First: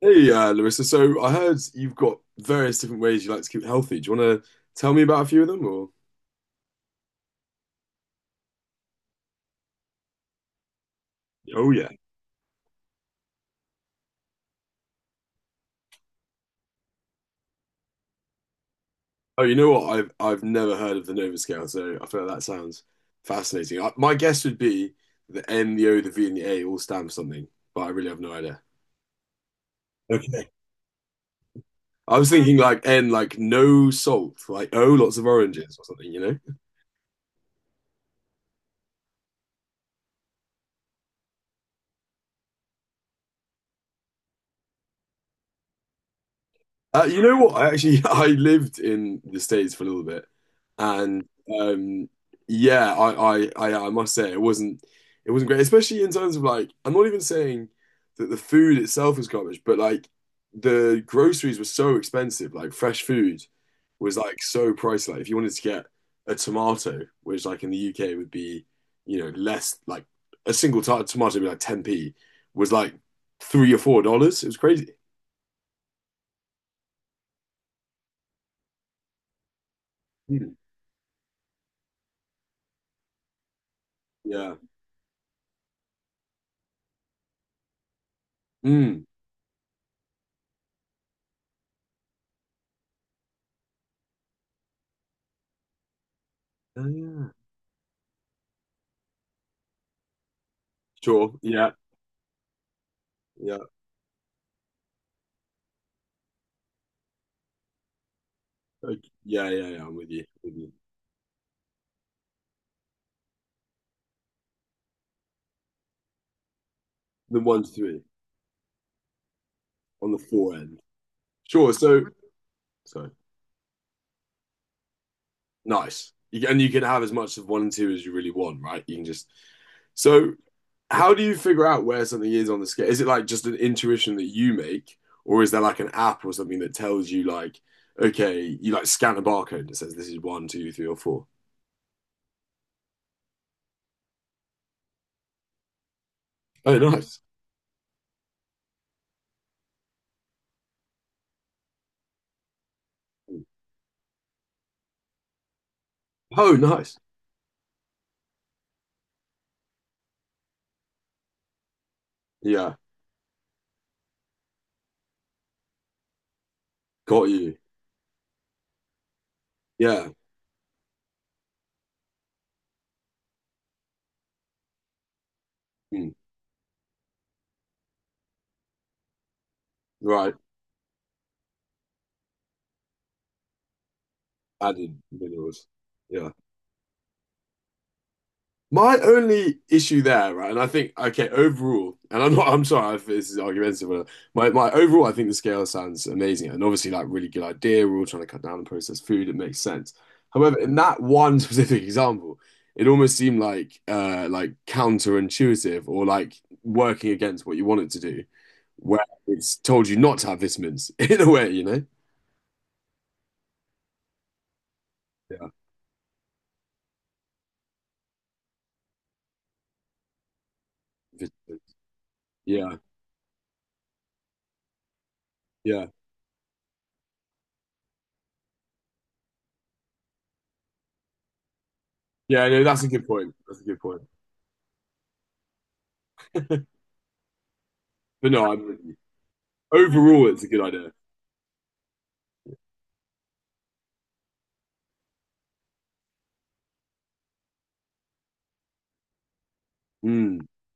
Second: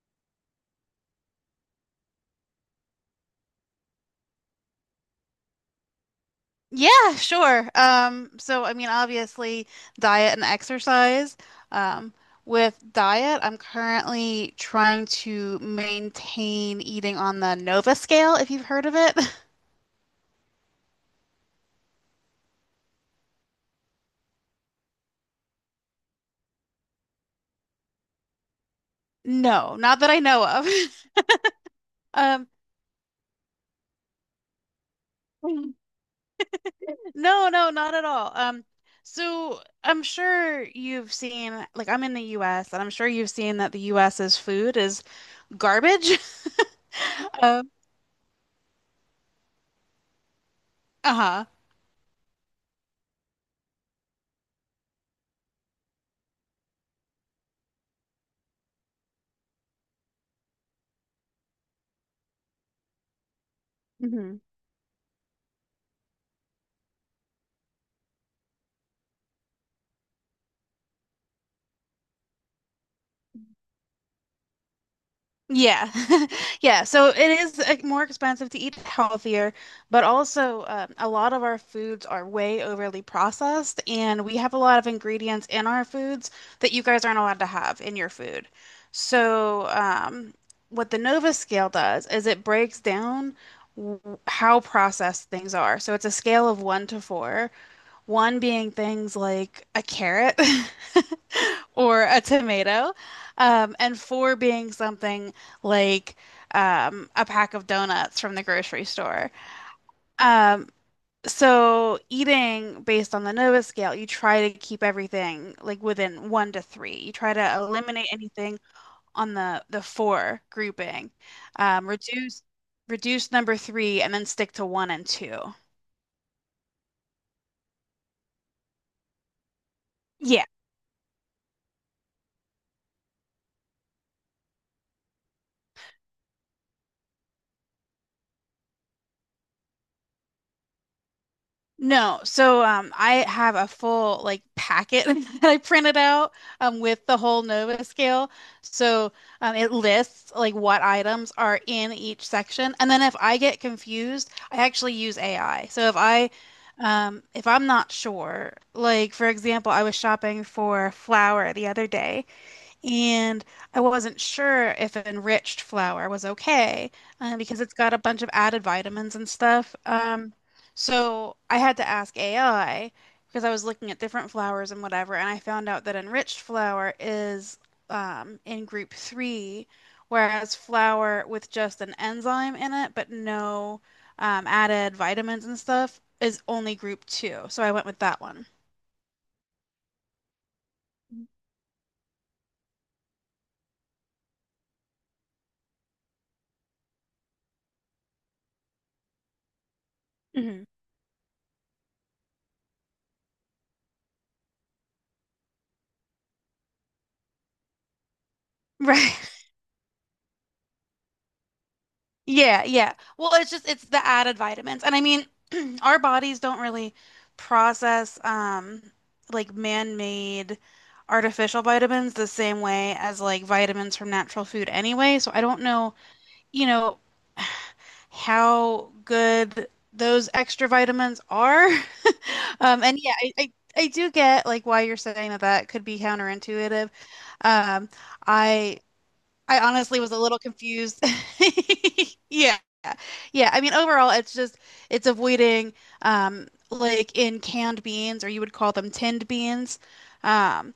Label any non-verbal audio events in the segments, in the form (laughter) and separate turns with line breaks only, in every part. Hey, Larissa. So I heard you've got various different ways you like to keep healthy. Do you want to tell me about a few of them, or?
Yeah, sure. So I mean, obviously, diet and exercise.
Oh yeah.
Um, with diet, I'm currently trying to maintain eating on the Nova scale, if you've heard of it.
Oh,
(laughs)
you know what? I've never heard of the Nova Scale, so I feel like that sounds fascinating. I, my guess would be the N, the O, the V, and the A all stand for something, but I really have no idea.
No, not that I know
Okay.
of. (laughs)
I was
Um,
thinking like N, like no salt, like O, lots of oranges or something, you know?
no, no, not at all. So I'm sure you've seen, like, I'm in the US, and I'm sure you've seen that the US's food is garbage. (laughs)
You know what? I
Um,
actually (laughs) I lived in the States for a little bit, and
uh-huh.
um, yeah, I must say it wasn't great, especially in terms of like I'm not even saying that the food itself was garbage, but like the groceries were so expensive. Like fresh food was like so pricey. Like if you wanted to get a tomato, which like in the UK would be you know less like a single t tomato would be like 10p, was like $3 or $4. It was crazy.
Yeah. (laughs) Yeah. So it is more expensive to eat healthier, but
Mm.
also a lot of our foods are way overly processed, and we have
Yeah.
a lot of ingredients in our foods that you guys aren't allowed to have in your food.
Mm.
So what the Nova scale does is it breaks down w- how processed things are. So it's a scale of
Oh,
one to
yeah.
four, one being things like a carrot.
Sure.
(laughs)
Yeah.
Or a tomato,
Yeah.
and four being something like a pack of donuts from the grocery
Okay.
store.
Yeah. Yeah. Yeah. I'm with you. With
Um,
you.
so eating based on the Nova scale, you try to keep everything like within one to three. You try
The
to
one to three
eliminate anything on the
on the
four
four end.
grouping,
Sure.
um,
So,
reduce
so
reduce number three, and then stick to one and two.
nice. You, can- and you can have as much of one and two as you really want, right? You can just. So,
Yeah.
how do you figure out where something is on the scale? Is it like just an intuition that you make, or is there like an app or something that tells you, like, okay, you like scan a barcode that says this is one, two, three, or four?
No, I have a full like packet (laughs) that I printed out
Oh,
with the
nice.
whole Nova scale. So it lists like what items are in each section, and then if I get confused, I actually use AI. So if I
Oh, nice.
if I'm not sure, like for example, I was shopping for flour the other day,
Yeah.
and I wasn't sure if enriched flour was okay
Got you.
because it's got a bunch of added vitamins and stuff.
Yeah.
So I had to ask AI because I was looking at different flours and whatever, and I found out that
Hmm.
enriched flour is in group three,
Right.
whereas flour with just an enzyme in it but no added
Added
vitamins and
minerals.
stuff
Yeah.
is only group two. So I went with that one.
My only issue there, right, and I think okay, overall, and I'm not, I'm sorry if this is argumentative, but my overall, I think the scale sounds amazing, and obviously, like really good idea. We're all trying to cut down on processed food; it makes sense. However,
Hmm.
in that one (laughs) specific example, it almost seemed like counterintuitive or like working against what you wanted to do,
(laughs)
where
Right.
it's told you not to have vitamins (laughs) in a way, you know?
Yeah, yeah. Well, it's the added vitamins. And I mean,
Yeah,
(clears throat) our bodies don't really process like man-made artificial
vitamins.
vitamins the same
yeah,
way as like vitamins from natural food anyway. So I don't
yeah,
know, you know, how good those extra vitamins are. (laughs)
yeah. No, that's
Um
a
and
good
yeah, I,
point.
I
That's a good
I
point.
do get like why you're saying that that could be counterintuitive. Um
But no, I'm
I
with you.
I honestly was a
Overall,
little
it's a good idea.
confused. (laughs) Yeah. Yeah, I mean overall it's avoiding like in canned beans, or you would call them tinned beans.
Mm,
Um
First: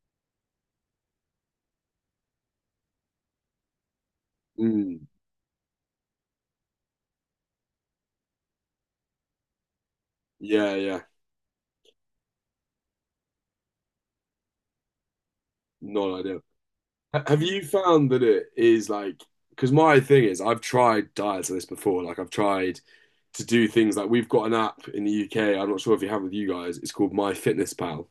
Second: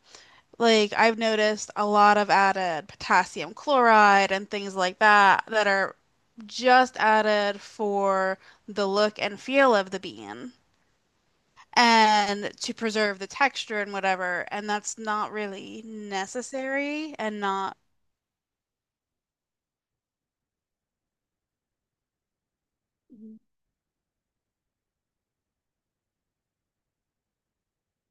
like I've noticed a lot of added potassium chloride and things like
mm,
that that are just added for the look and feel of the bean
yeah,
and to preserve the texture and whatever, and that's not really
not ideal.
necessary
Ha-
and
Have you
not.
found that it is like, because my thing is, I've tried diets like this before. Like, I've tried
Mhm.
to do things like we've got an app in the UK. I'm not sure if you have with you guys. It's called My Fitness Pal.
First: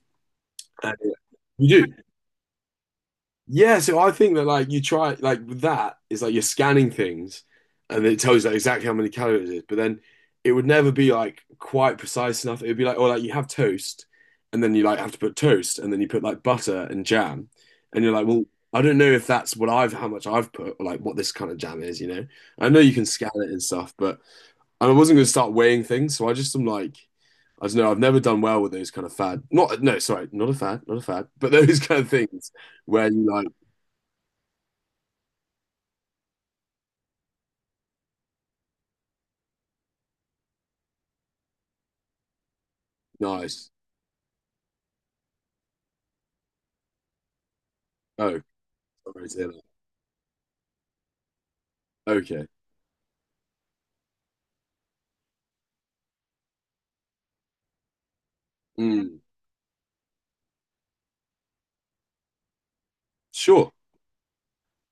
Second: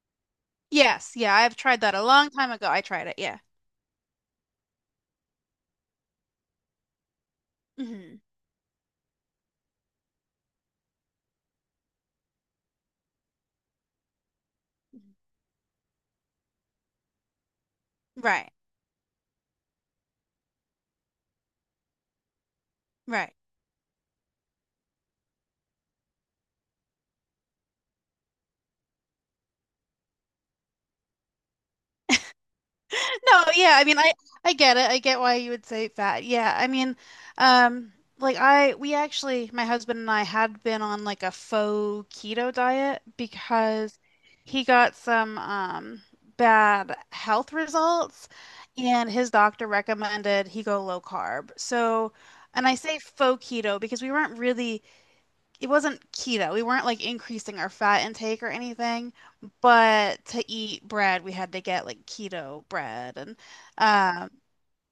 And
Yes, yeah, I've tried
you do.
that a long time ago. I tried it, yeah.
Yeah, so I think that like you try like with that is like you're scanning things and it
Hmm.
tells you like, exactly how many calories it is, but then it would never be like quite precise enough. It would be like, or like you have toast and then you like
Mhm.
have to put toast and then you put like butter and jam and you're like, well,
Right.
I don't know if that's what I've how much I've put or like what this kind of jam is, you know. I know you can scan
Right.
it and stuff, but I wasn't going to start weighing things, so I just am like I don't know, I've never done well with those kind of fad. Not no, sorry, not a fad, but (laughs) those kind of things where you
No,
like
yeah, I mean I get it. I get why you would say fat. Yeah, I mean like I we actually my husband and I had been on like a faux keto diet
nice.
because he got some bad health results,
Oh,
and
sorry
his
to hear that.
doctor recommended he go low carb. So,
Okay.
and I say faux keto because we weren't really it wasn't keto. We weren't like increasing our fat intake or anything,
Mm,
but to eat bread, we had to get like keto bread
sure.
um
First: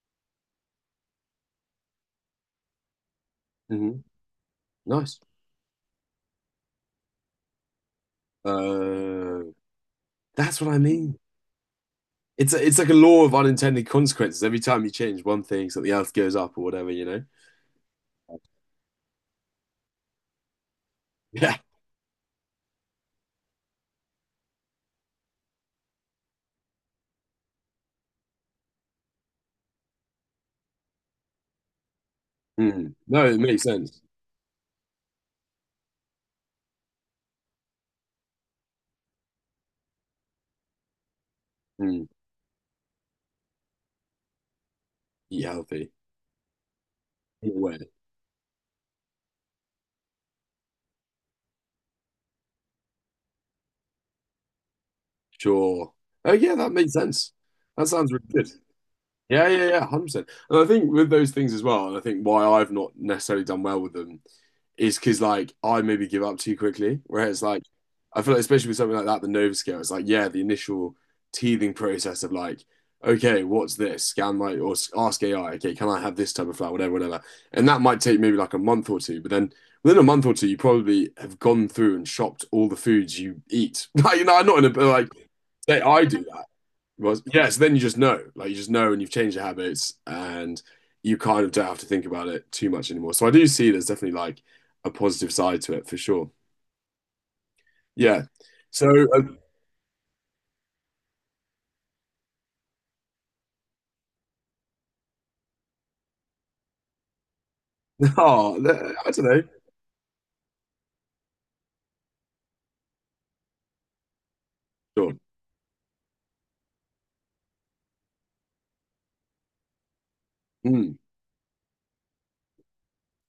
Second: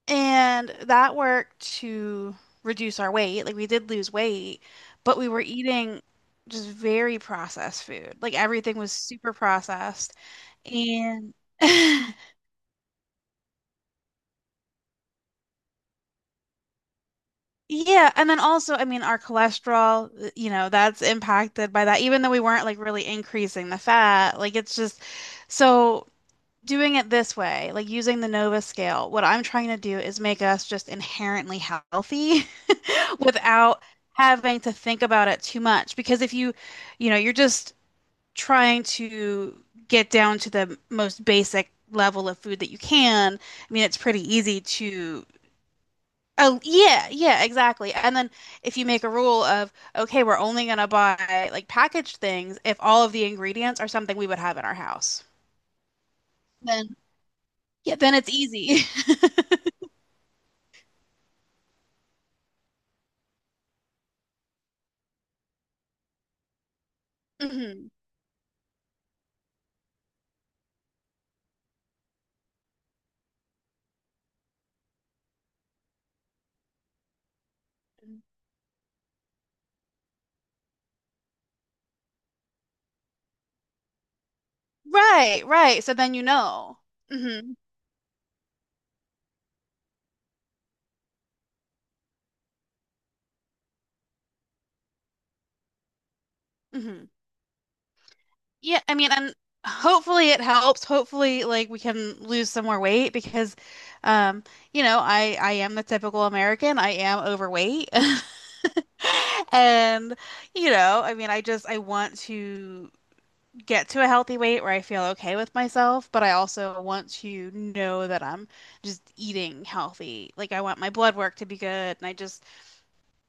and that worked to reduce our weight. Like we did
Hmm.
lose weight,
Nice.
but we were eating just very processed food. Like everything was super
Uh,
processed
that's what I mean.
and (laughs)
It's like a law of unintended consequences. Every time you change one thing, something else goes up or whatever, you know? (laughs)
yeah, and then also, I mean, our cholesterol, that's
Yeah.
impacted by that, even though we weren't like really increasing the fat. Like, it's just so doing it this way, like using the Nova scale, what I'm trying to do is make us just inherently healthy
Mm.
(laughs)
No, it makes
without
sense.
having to think about it too much. Because if you, you know, you're just trying to get down to the most basic
Mm.
level of food that you can, I mean, it's pretty easy to.
Eat healthy.
Oh, yeah, yeah,
Eat aware.
exactly. And then if you make a rule of, okay, we're only going to buy like packaged things if all of the ingredients are something we would have in our house,
Sure. Oh, yeah, that
then
makes sense. That
yeah,
sounds
then
really
it's
good.
easy. (laughs)
Yeah, yeah, yeah, 100%. And I think with those things as well, and I think why I've not necessarily done well with them is because, like, I maybe give up too quickly. Whereas, like,
Hmm.
I feel like, especially with something like that, the Nova Scale, it's like, yeah, the initial teething process of, like, okay, what's this? Scan my, or s- ask AI, okay, can I have this type of flower, whatever, whatever. And that might take maybe like a month or two. But then within a month or two, you probably have gone through and shopped all the foods you eat. (laughs) Like, you know, I'm not in a, like,
Right,
say
right. So
I
then you
do that.
know.
Well,
Hmm.
yes, then you just know. Like you just know and you've changed your habits and you kind of don't have to think about it too much anymore. So I do see there's definitely like a positive side to it for sure.
Hmm.
Yeah.
Yeah,
So,
I mean, and
um,
hopefully it helps. Hopefully, like we can lose some more weight because, um, I am the typical American. I am overweight. (laughs)
(laughs) oh, I don't know.
And, I mean, I want to get to a healthy weight where I feel
Sure.
okay with myself, but I also want to know that I'm just eating healthy. Like I want my
Mm.
blood work to be good, and I just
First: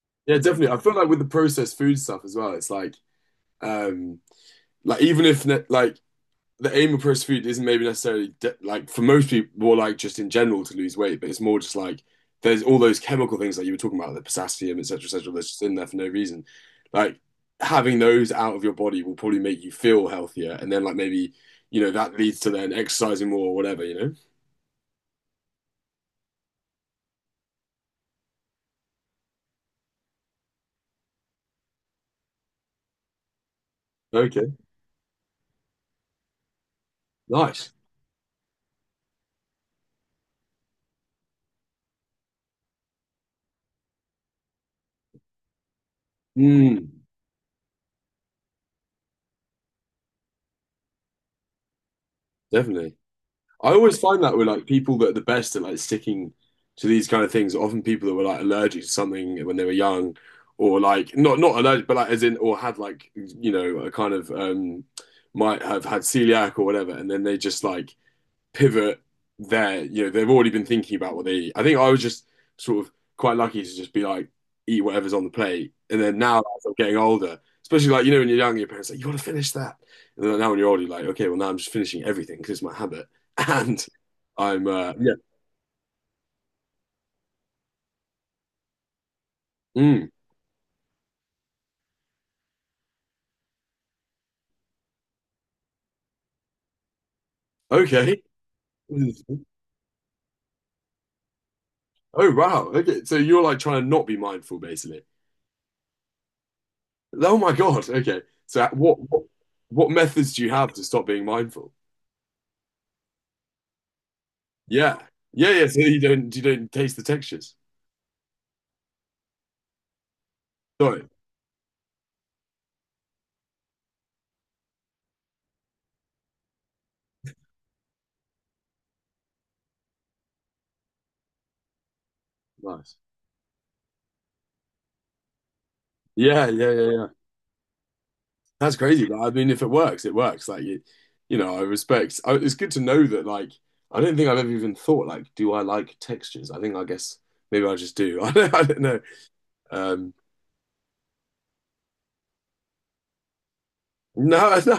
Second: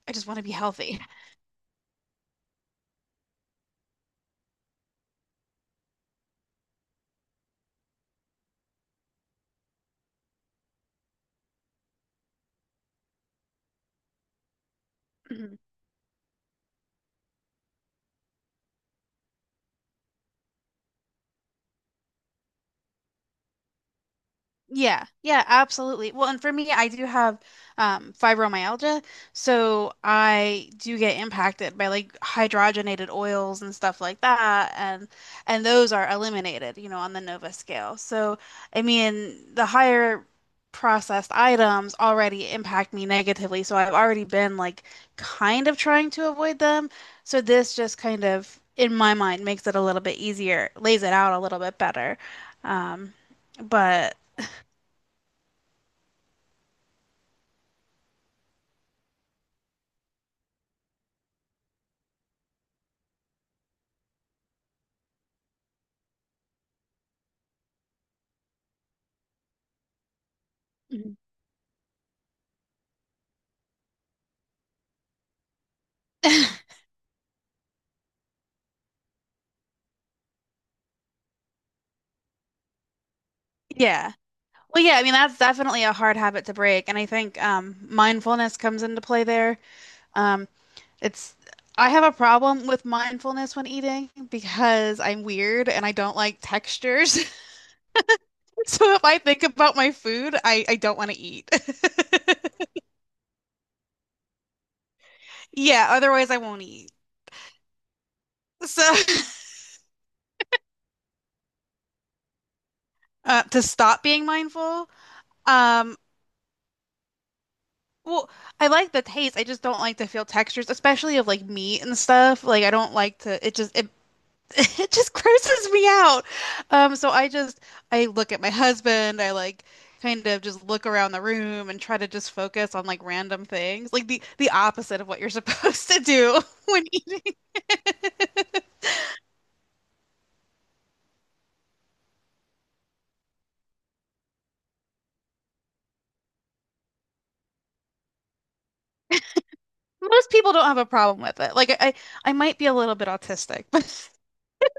I just
Yeah,
want to be
definitely. I feel
healthy.
like with the processed food stuff as well, it's um, like even if ne- like the aim of processed food isn't maybe necessarily de- like for most people more like just in general to lose weight, but it's more just like there's all those chemical things that you were talking about, the potassium, etc., etc., that's just
(laughs)
in there for no reason. Like having those out of your body will probably make you feel healthier, and then like maybe you know that leads to then exercising more or whatever. You
Yeah, yeah, absolutely. Well, and for me, I do have fibromyalgia, so I do get impacted by like hydrogenated oils and stuff like
know? Okay,
that, and those are eliminated, on the Nova
nice.
scale. So, I mean, the higher processed items already impact me negatively, so I've already been like kind of trying to avoid
Mm,
them. So this just kind of, in my mind, makes it a little bit easier, lays it out a little bit better.
definitely.
Um,
I always
but
find that with like people that are the best at like sticking to these kind of things, often people that were like allergic to something when they were young, or like not allergic, but like as in or had like you know a kind of might have had celiac or whatever, and then they just like pivot there. You know, they've already been thinking about
Mhm.
what they eat. I think I was just sort of quite lucky to just be like, eat whatever's on the plate. And then now as I'm
(laughs)
getting older, especially like, you know, when you're young, your parents are like, you want to finish that. And then now when you're older, you're like, okay, well, now I'm just finishing everything because it's my habit. (laughs) And
Yeah.
I'm,
Well, yeah, I mean
yeah,
that's definitely a hard habit to break, and I think mindfulness comes into play there.
mm,
Um, it's I have a problem with mindfulness when eating because I'm weird and I don't like textures. (laughs)
okay.
So if I think about my food, I don't want to eat.
Oh,
(laughs)
wow. Okay. So you're like trying to not be mindful, basically.
Yeah, otherwise I won't eat.
Oh, my God. Okay. So
So
what methods do you have to stop being mindful?
(laughs) to stop being mindful,
Yeah. Yeah. Yeah. So
um,
you don't taste the textures.
well, I like the taste. I just don't like to feel textures,
Got it.
especially of like meat and stuff. Like I don't like to. It just it (laughs) It just grosses me out. Um, so I just I look at my husband, I like kind of just look around the room and try to just focus on
Nice.
like random things. Like the opposite of what you're (laughs) supposed to do
Yeah,
(laughs)
yeah,
when
yeah, yeah.
you,
That's crazy. Like, I mean, if it works, it works. Like you know, I respect. I, it's good to know that. Like, I don't think I've ever even thought like, do I like textures? I think I guess maybe I just do. (laughs) I don't know. Um,
most people don't have a problem with it. Like I might be a little bit autistic, (laughs) but
No, (laughs) no.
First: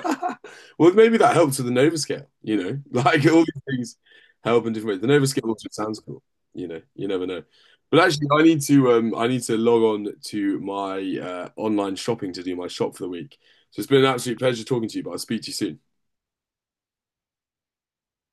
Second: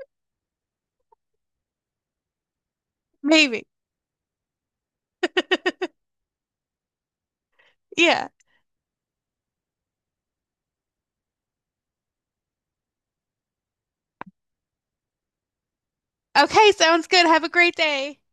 Well, maybe that helped with the Nova Scale, you know, (laughs) like all these
maybe.
things help in different ways. The Nova Scale also
(laughs)
sounds cool, you know, you never know. But actually,
Yeah.
I need to log on to my online shopping to do my shop for the week. So it's been an absolute pleasure talking to you, but I'll speak to you soon.
Okay, sounds good. Have a great day.